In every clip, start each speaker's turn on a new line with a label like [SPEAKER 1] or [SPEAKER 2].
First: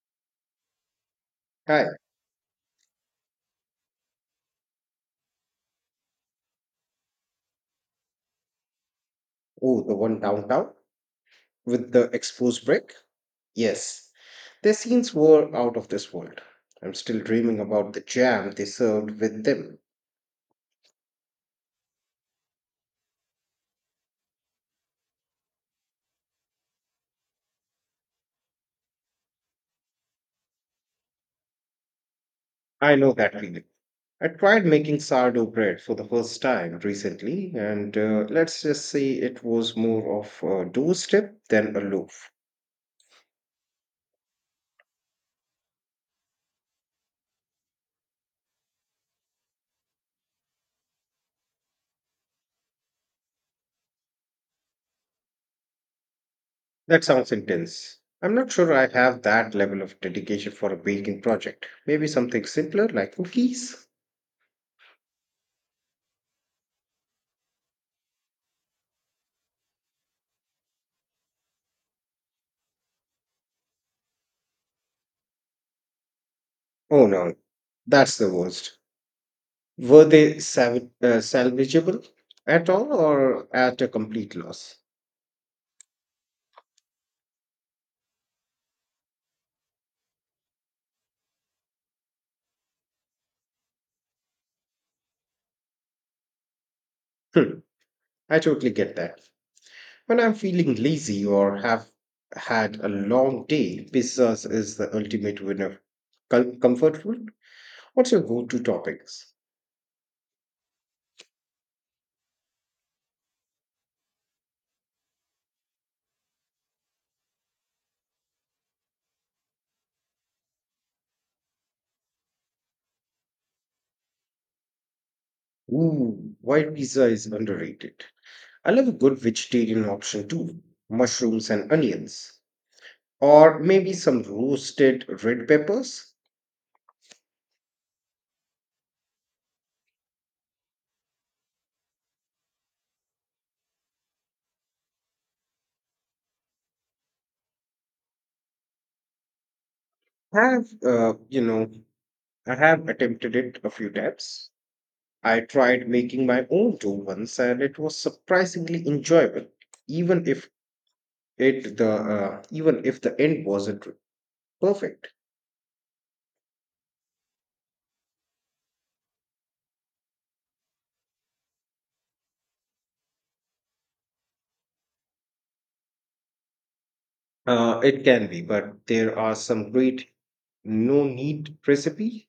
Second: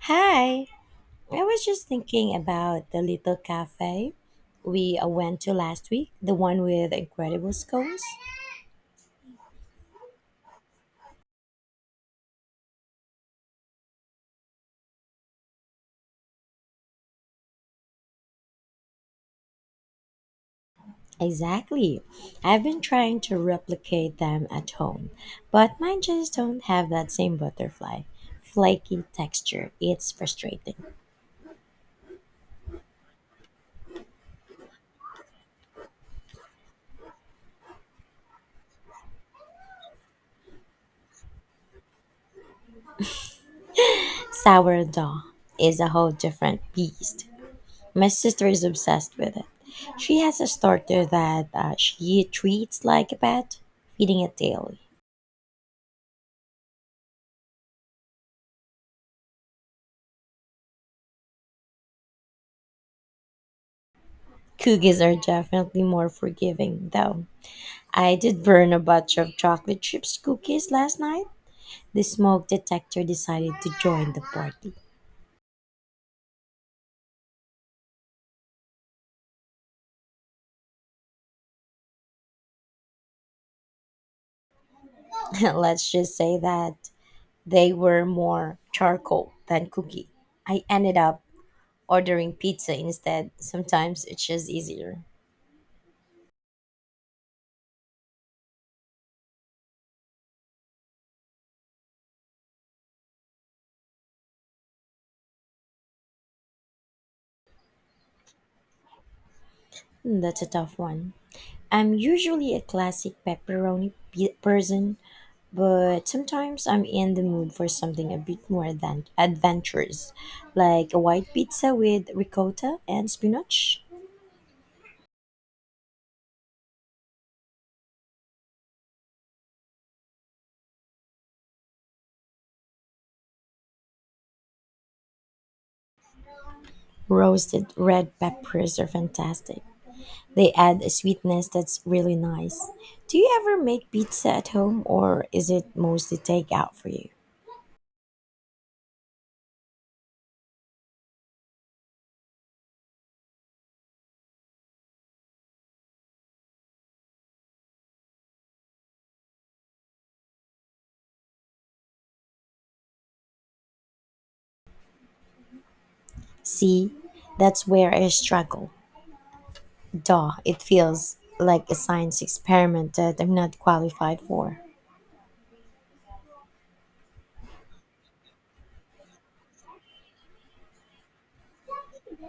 [SPEAKER 1] Hi, I was just
[SPEAKER 2] Hi.
[SPEAKER 1] thinking about the little cafe we went to last week, the one with incredible scones.
[SPEAKER 2] Oh, the one downtown with the exposed brick? Yes. Their scenes were out of this world. I'm still dreaming about the jam they served with them.
[SPEAKER 1] Exactly. I've been trying to replicate them at home, but mine just don't have that same butterfly, flaky texture. It's frustrating.
[SPEAKER 2] I know that feeling. I tried making sourdough bread for the first time recently, and let's just say it was more of a dough strip than a loaf.
[SPEAKER 1] Sourdough is a whole different beast. My sister is obsessed with it. She has a starter that she treats like a pet, feeding it daily.
[SPEAKER 2] That sounds intense. I'm not sure I have that level of dedication for a baking project. Maybe something simpler like cookies?
[SPEAKER 1] Cookies are definitely more forgiving, though. I did burn a batch of chocolate chips cookies last night. The smoke detector decided to join the party.
[SPEAKER 2] Oh no, that's the worst. Were they salvageable at all or at a complete loss?
[SPEAKER 1] Let's just say that they were more charcoal than cookie. I ended up ordering pizza instead. Sometimes it's just easier.
[SPEAKER 2] Hmm, I totally get that. When I'm feeling lazy or have had a long day, pizzas is the ultimate winner. Comfort food? What's your go to toppings?
[SPEAKER 1] Hmm, that's a tough one. I'm usually a classic person, but sometimes I'm in the mood for something a bit more than adventurous, like a white pizza with ricotta and spinach.
[SPEAKER 2] Ooh, white pizza is underrated. I love a good vegetarian option too mushrooms and onions. Or maybe some roasted red peppers.
[SPEAKER 1] Roasted red peppers are fantastic. They add a sweetness that's really nice. Do you ever make pizza at home or is it mostly takeout for you?
[SPEAKER 2] Have, uh, you know, I have attempted it a few times. I tried making my own dough once and it was surprisingly enjoyable, even if it the even if the end wasn't perfect.
[SPEAKER 1] See, that's where I struggle. Duh, it feels like a science experiment that I'm not qualified for.
[SPEAKER 2] It can be, but there are some great no need recipe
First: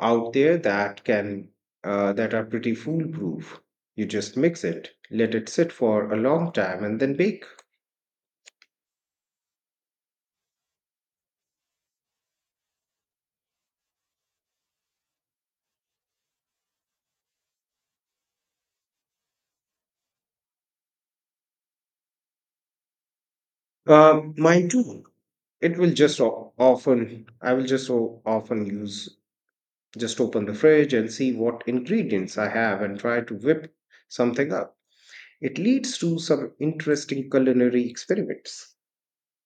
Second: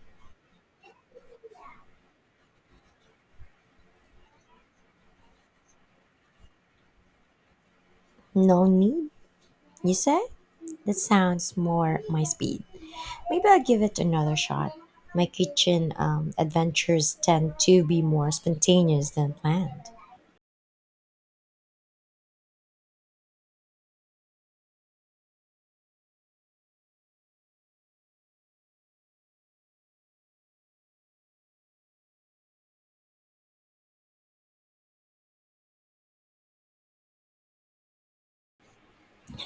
[SPEAKER 2] out there that can that are pretty foolproof. You just mix it, let it sit for a long time, and then bake.
[SPEAKER 1] No need, you say? That sounds more my speed. Maybe I'll give it another shot. My kitchen adventures tend to be more spontaneous than planned.
[SPEAKER 2] Mine too. It will just o- often I will just o- often use Just open the fridge and see what ingredients I have and try to whip something up. It leads to some interesting culinary experiments.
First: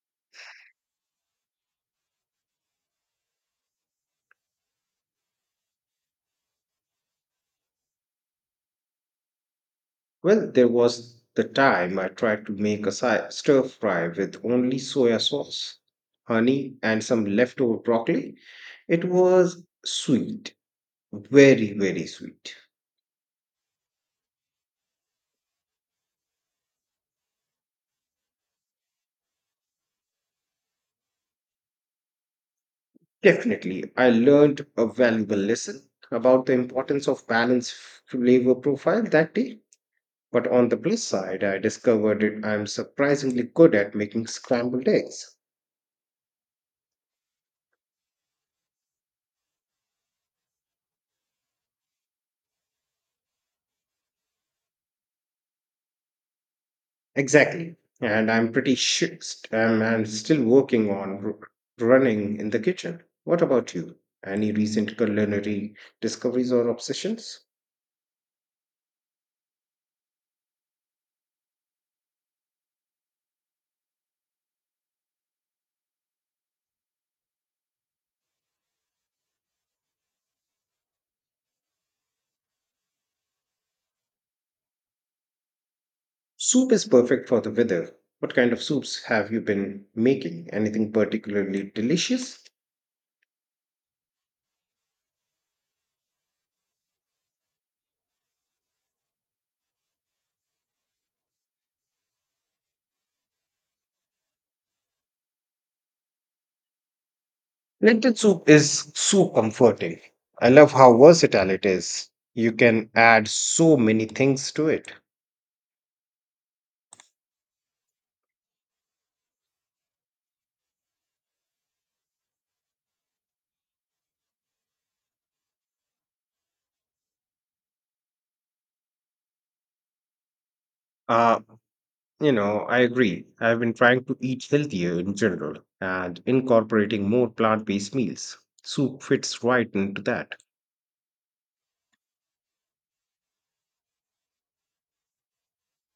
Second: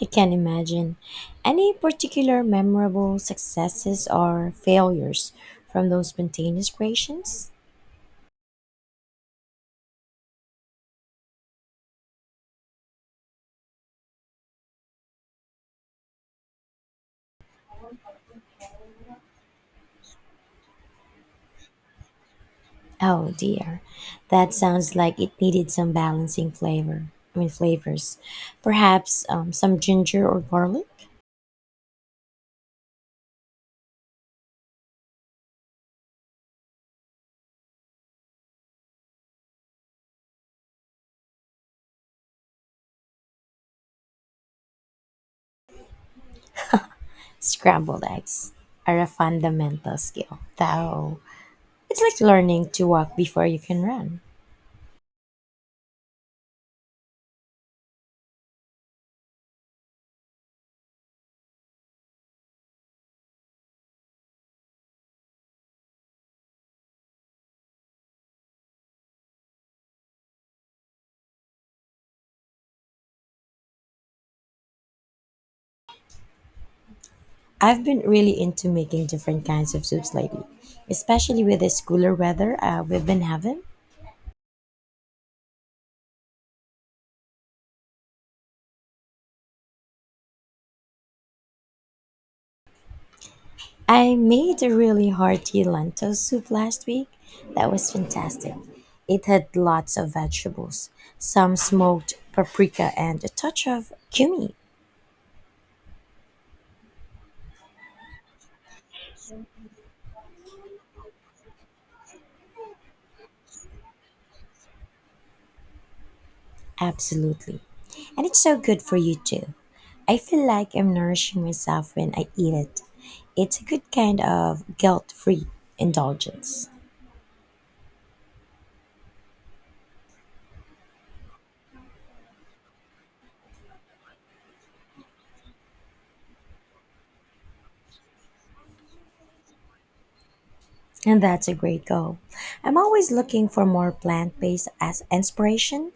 [SPEAKER 1] I can imagine. Any particular memorable successes or failures from those spontaneous creations?
[SPEAKER 2] Well, there was the time I tried to make a stir fry with only soya sauce, honey, and some leftover broccoli. It was sweet, very, very sweet.
[SPEAKER 1] Oh dear, that sounds like it needed some balancing flavor. I mean, flavors. Perhaps some ginger or garlic?
[SPEAKER 2] Definitely, I learned a valuable lesson about the importance of balanced flavor profile that day. But on the plus side, I discovered it, I'm surprisingly good at making scrambled eggs.
[SPEAKER 1] Scrambled eggs are a fundamental skill, though. It's like learning to walk before you can run.
[SPEAKER 2] Exactly. And I'm pretty sure I'm still working on running in the kitchen. What about you? Any recent culinary discoveries or obsessions?
[SPEAKER 1] I've been really into making different kinds of soups lately, especially with this cooler weather we've been having.
[SPEAKER 2] Soup is perfect for the weather. What kind of soups have you been making? Anything particularly delicious?
[SPEAKER 1] I made a really hearty lentil soup last week that was fantastic. It had lots of vegetables, some smoked paprika, and a touch of cumin.
[SPEAKER 2] Lentil soup is so comforting. I love how versatile it is. You can add so many things to it.
[SPEAKER 1] Absolutely. And it's so good for you too. I feel like I'm nourishing myself when I eat it. It's a good kind of guilt free indulgence.
[SPEAKER 2] You know, I agree. I've been trying to eat healthier in general and incorporating more plant based meals. Soup fits right into that.
[SPEAKER 1] And that's a great goal. I'm always looking for more plant based as inspiration.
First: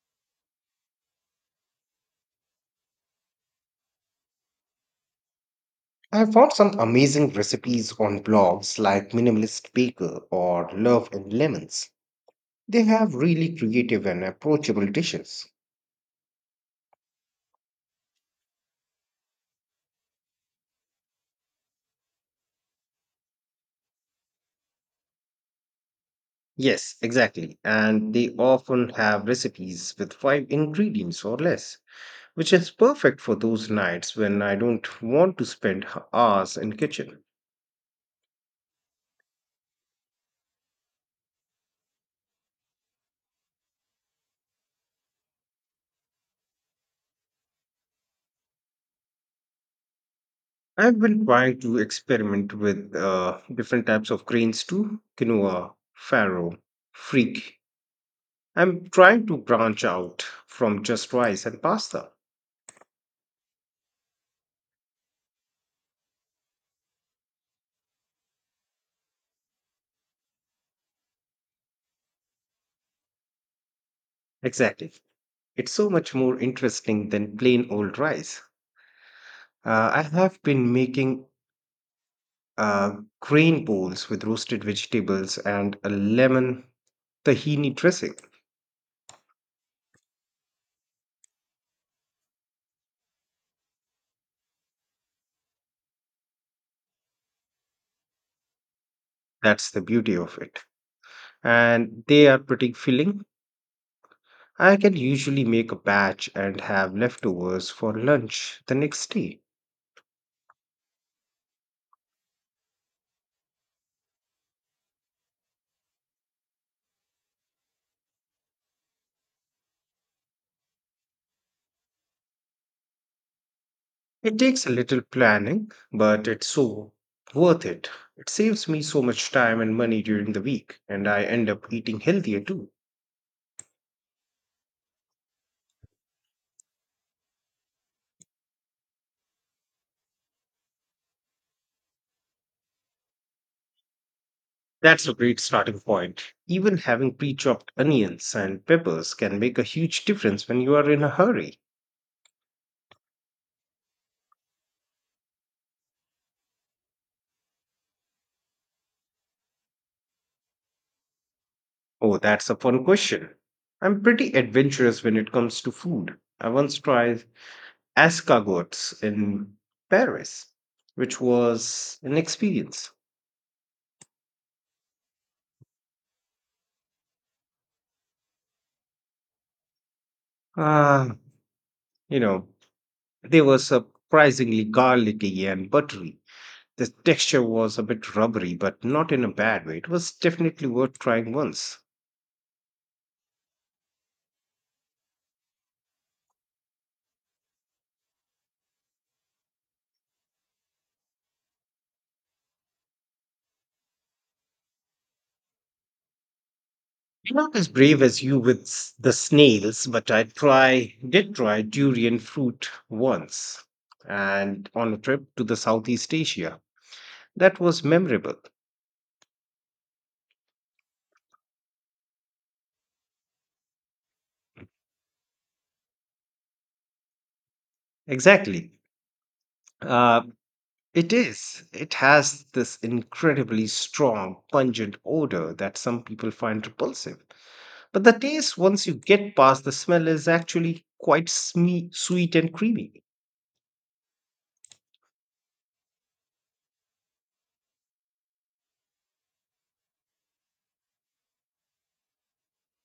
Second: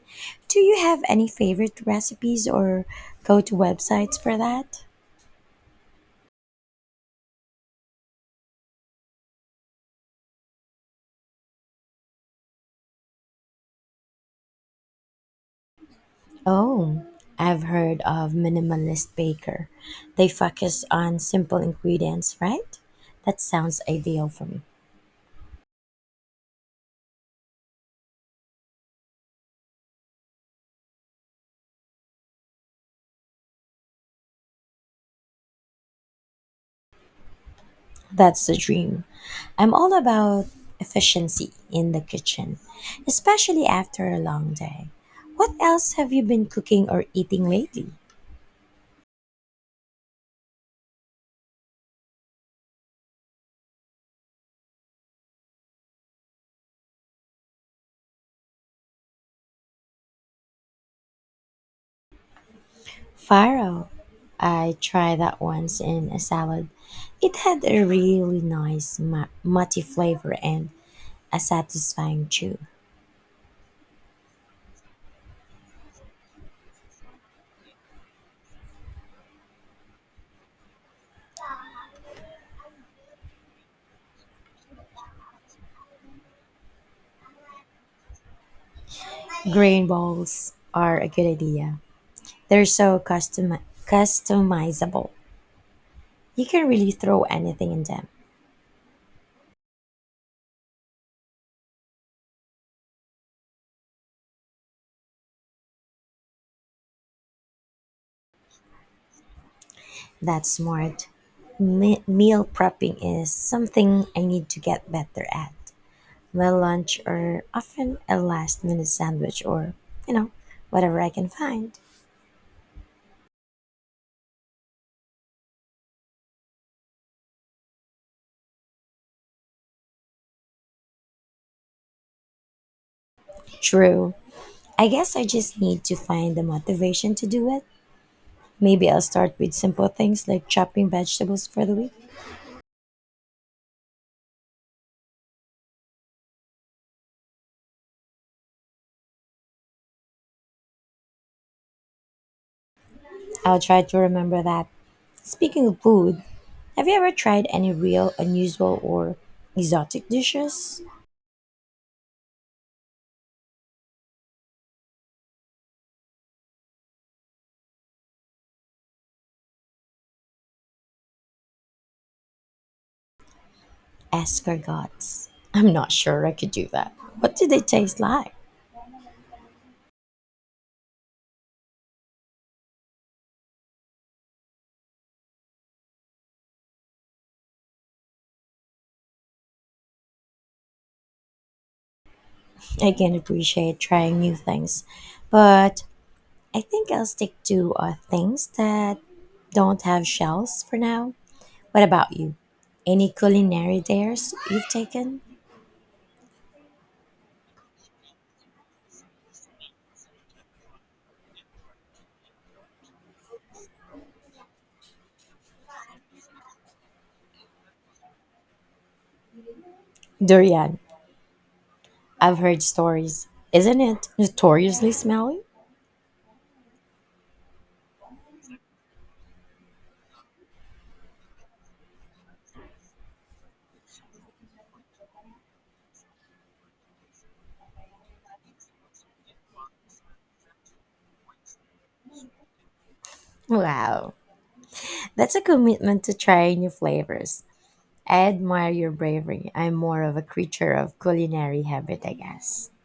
[SPEAKER 1] Do you have any favorite recipes or go to websites for that?
[SPEAKER 2] I found some amazing recipes on blogs like Minimalist Baker or Love and Lemons. They have really creative and approachable dishes.
[SPEAKER 1] Oh, I've heard of Minimalist Baker. They focus on simple ingredients, right? That sounds ideal for me.
[SPEAKER 2] Yes, exactly. And they often have recipes with five ingredients or less, which is perfect for those nights when I don't want to spend hours in kitchen.
[SPEAKER 1] That's the dream. I'm all about efficiency in the kitchen, especially after a long day. What else have you been cooking or eating lately?
[SPEAKER 2] I've been trying to experiment with different types of grains too, quinoa, farro, freak. I'm trying to branch out from just rice and pasta.
[SPEAKER 1] Farro. I tried that once in a salad. It had a really nutty flavor and a satisfying chew.
[SPEAKER 2] Exactly. It's so much more interesting than plain old rice. I have been making uh, green bowls with roasted vegetables and a lemon tahini dressing.
[SPEAKER 1] Grain balls are a good idea. They're so customizable. You can really throw anything in them.
[SPEAKER 2] That's the beauty of it. And they are pretty filling. I can usually make a batch and have leftovers for lunch the next day.
[SPEAKER 1] That's smart. Meal prepping is something I need to get better at. My lunch or often a last minute sandwich or, you know, whatever I can find.
[SPEAKER 2] It takes a little planning, but it's so worth it. It saves me so much time and money during the week, and I end up eating healthier too.
[SPEAKER 1] True. I guess I just need to find the motivation to do it. Maybe I'll start with simple things like chopping vegetables for the week.
[SPEAKER 2] That's a great starting point. Even having pre chopped onions and peppers can make a huge difference when you are in a hurry.
[SPEAKER 1] I'll try to remember that. Speaking of food, have you ever tried any real unusual or exotic dishes?
[SPEAKER 2] Oh, that's a fun question. I'm pretty adventurous when it comes to food. I once tried escargots in Paris, which was an experience.
[SPEAKER 1] Escargots. I'm not sure I could do that. What do they taste like?
[SPEAKER 2] Ah, you know, They were surprisingly garlicky and buttery. The texture was a bit rubbery, but not in a bad way. It was definitely worth trying once.
[SPEAKER 1] I can appreciate trying new things, but I think I'll stick to things that don't have shells for now. What about you? Any culinary dares you've taken?
[SPEAKER 2] I'm not as brave as you with the snails, but I try did try durian fruit once and on a trip to the Southeast Asia. That was memorable.
[SPEAKER 1] Durian. I've heard stories. Isn't it notoriously smelly?
[SPEAKER 2] Exactly. Uh, it is. It has this incredibly strong, pungent odor that some people find repulsive. But the taste, once you get past the smell, is actually quite sweet and creamy.
[SPEAKER 1] Wow. That's a commitment to try new flavors. I admire your bravery. I'm more of a creature of culinary habit, I guess.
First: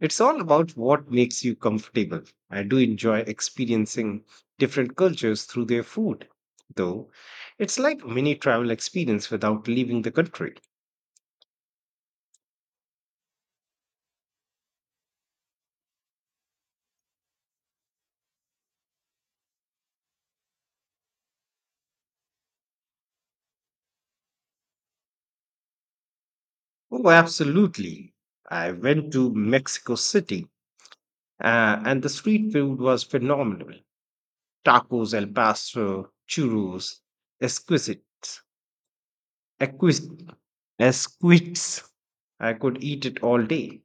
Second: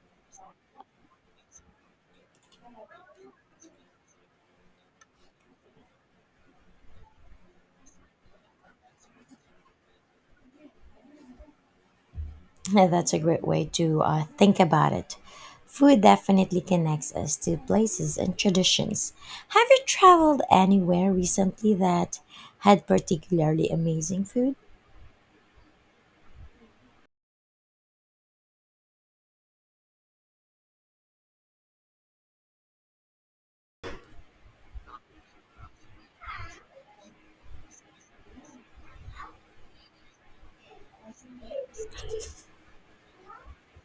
[SPEAKER 2] It's all about what makes you comfortable. I do enjoy experiencing different cultures through their food, though. It's like mini travel experience without leaving the country.
[SPEAKER 1] Yeah, that's a great way to think about it. Food definitely connects us to places and traditions. Have you traveled anywhere recently that had particularly amazing food?
[SPEAKER 2] Oh, absolutely. I went to Mexico City, and the street food was phenomenal. Tacos, el pastor, churros, exquisite. Acquis- Asquiths. I could eat it all day.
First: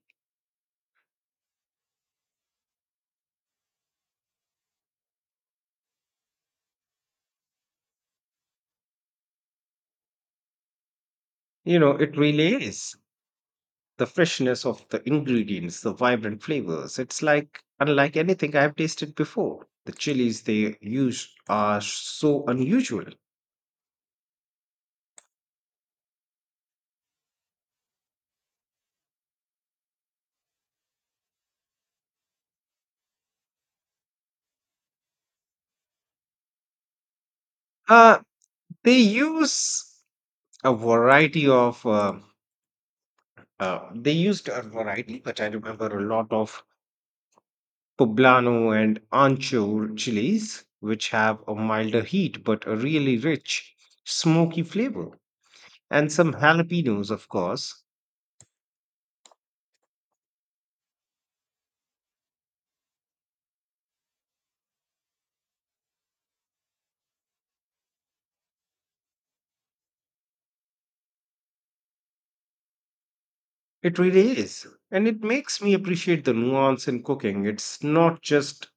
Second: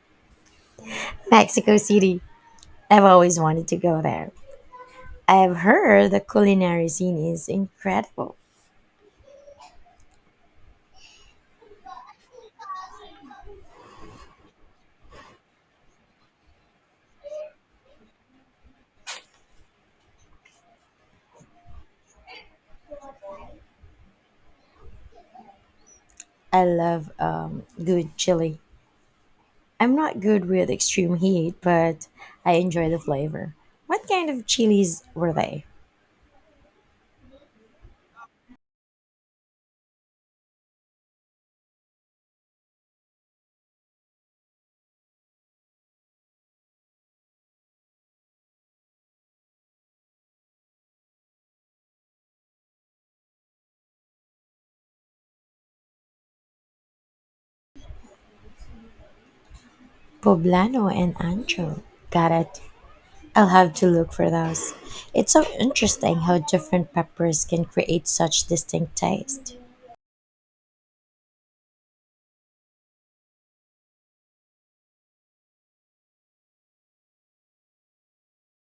[SPEAKER 1] Mexico City. I've always wanted to go there. I've heard the culinary scene is incredible.
[SPEAKER 2] You know, it really is. The freshness of the ingredients, the vibrant flavors. It's like unlike anything I've tasted before. The chilies they use are so unusual.
[SPEAKER 1] I love good chili. I'm not good with extreme heat, but I enjoy the flavor. What kind of chilies were they?
[SPEAKER 2] Uh, they use a variety of. They used a variety, but I remember a lot of poblano and ancho chilies, which have a milder heat but a really rich, smoky flavor, and some jalapenos, of course.
[SPEAKER 1] Poblano and ancho. Got it. I'll have to look for those. It's so interesting how different peppers can create such distinct taste.
[SPEAKER 2] It really is. And it makes me appreciate the nuance in cooking. It's not just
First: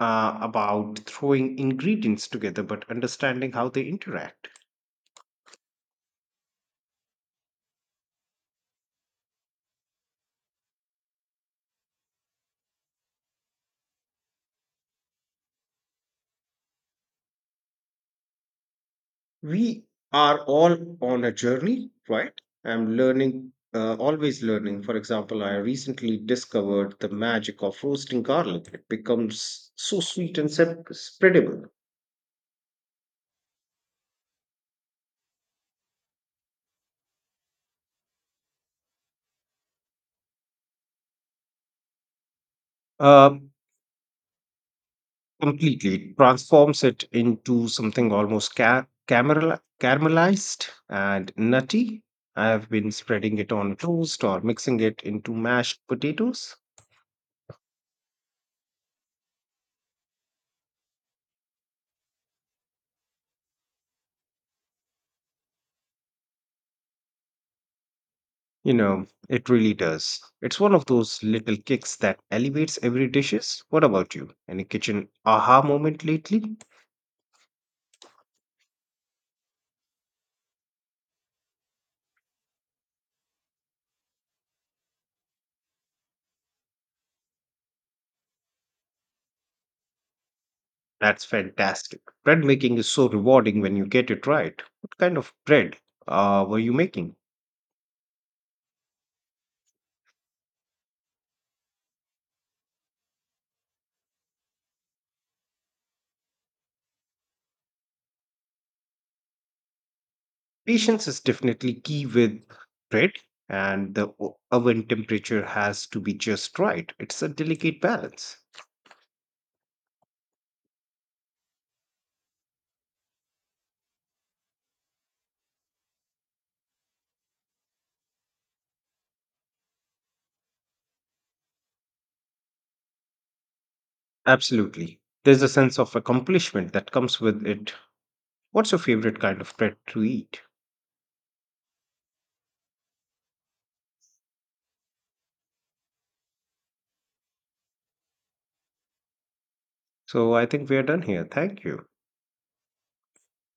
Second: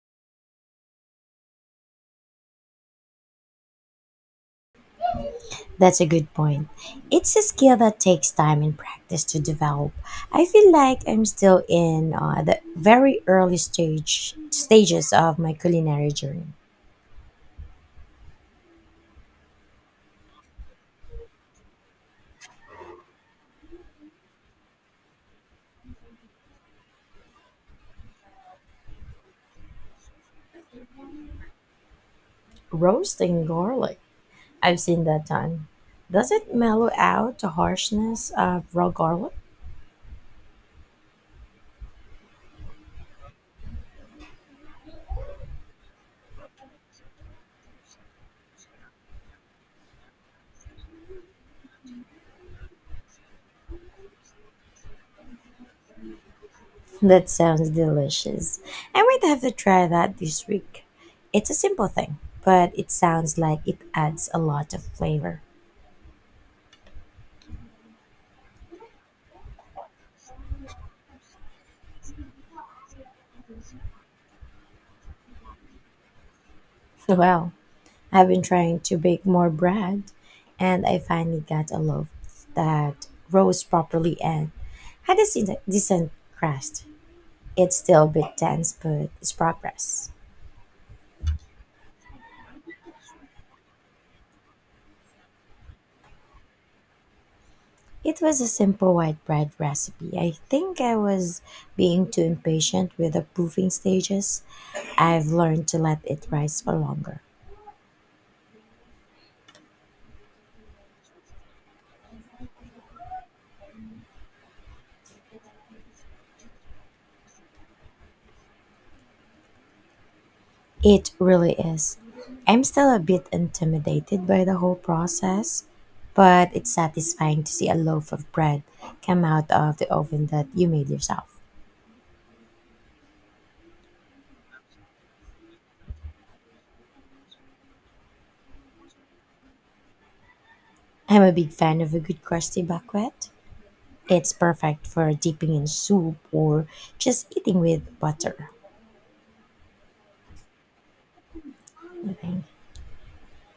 [SPEAKER 2] about throwing ingredients together, but understanding how they interact.
[SPEAKER 1] That's a good point. It's a skill that takes time and practice to develop. I feel like I'm still in the very early stages of my culinary journey.
[SPEAKER 2] We are all on a journey right? I'm learning, always learning. For example, I recently discovered the magic of roasting garlic. It becomes so sweet and spreadable.
[SPEAKER 1] Roasting garlic. I've seen that done. Does it mellow out the harshness of raw garlic?
[SPEAKER 2] uh, Completely. It transforms it into something almost caramelized and nutty. I have been spreading it on toast or mixing it into mashed potatoes.
[SPEAKER 1] That sounds delicious. I might have to try that this week. It's a simple thing, but it sounds like it adds a lot of flavor.
[SPEAKER 2] You know, it really does. It's one of those little kicks that elevates every dishes. What about you? Any kitchen aha moment lately?
[SPEAKER 1] Well, I've been trying to bake more bread, and I finally got a loaf that rose properly and had a decent crust. It's still a bit dense, but it's progress.
[SPEAKER 2] That's fantastic. Bread making is so rewarding when you get it right. What kind of bread were you making?
[SPEAKER 1] It was a simple white bread recipe. I think I was being too impatient with the proofing stages. I've learned to let it rise for longer.
[SPEAKER 2] Patience is definitely key with bread, and the oven temperature has to be just right. It's a delicate balance.
[SPEAKER 1] It really is. I'm still a bit intimidated by the whole process, but it's satisfying to see a loaf of bread come out of the oven that you made yourself.
[SPEAKER 2] Absolutely. There's a sense of accomplishment that comes with it. What's your favorite kind of bread to eat?
[SPEAKER 1] I'm a big fan of a good crusty baguette. It's perfect for dipping in soup or just eating with butter.
[SPEAKER 2] So I think we are done here. Thank you.
[SPEAKER 1] I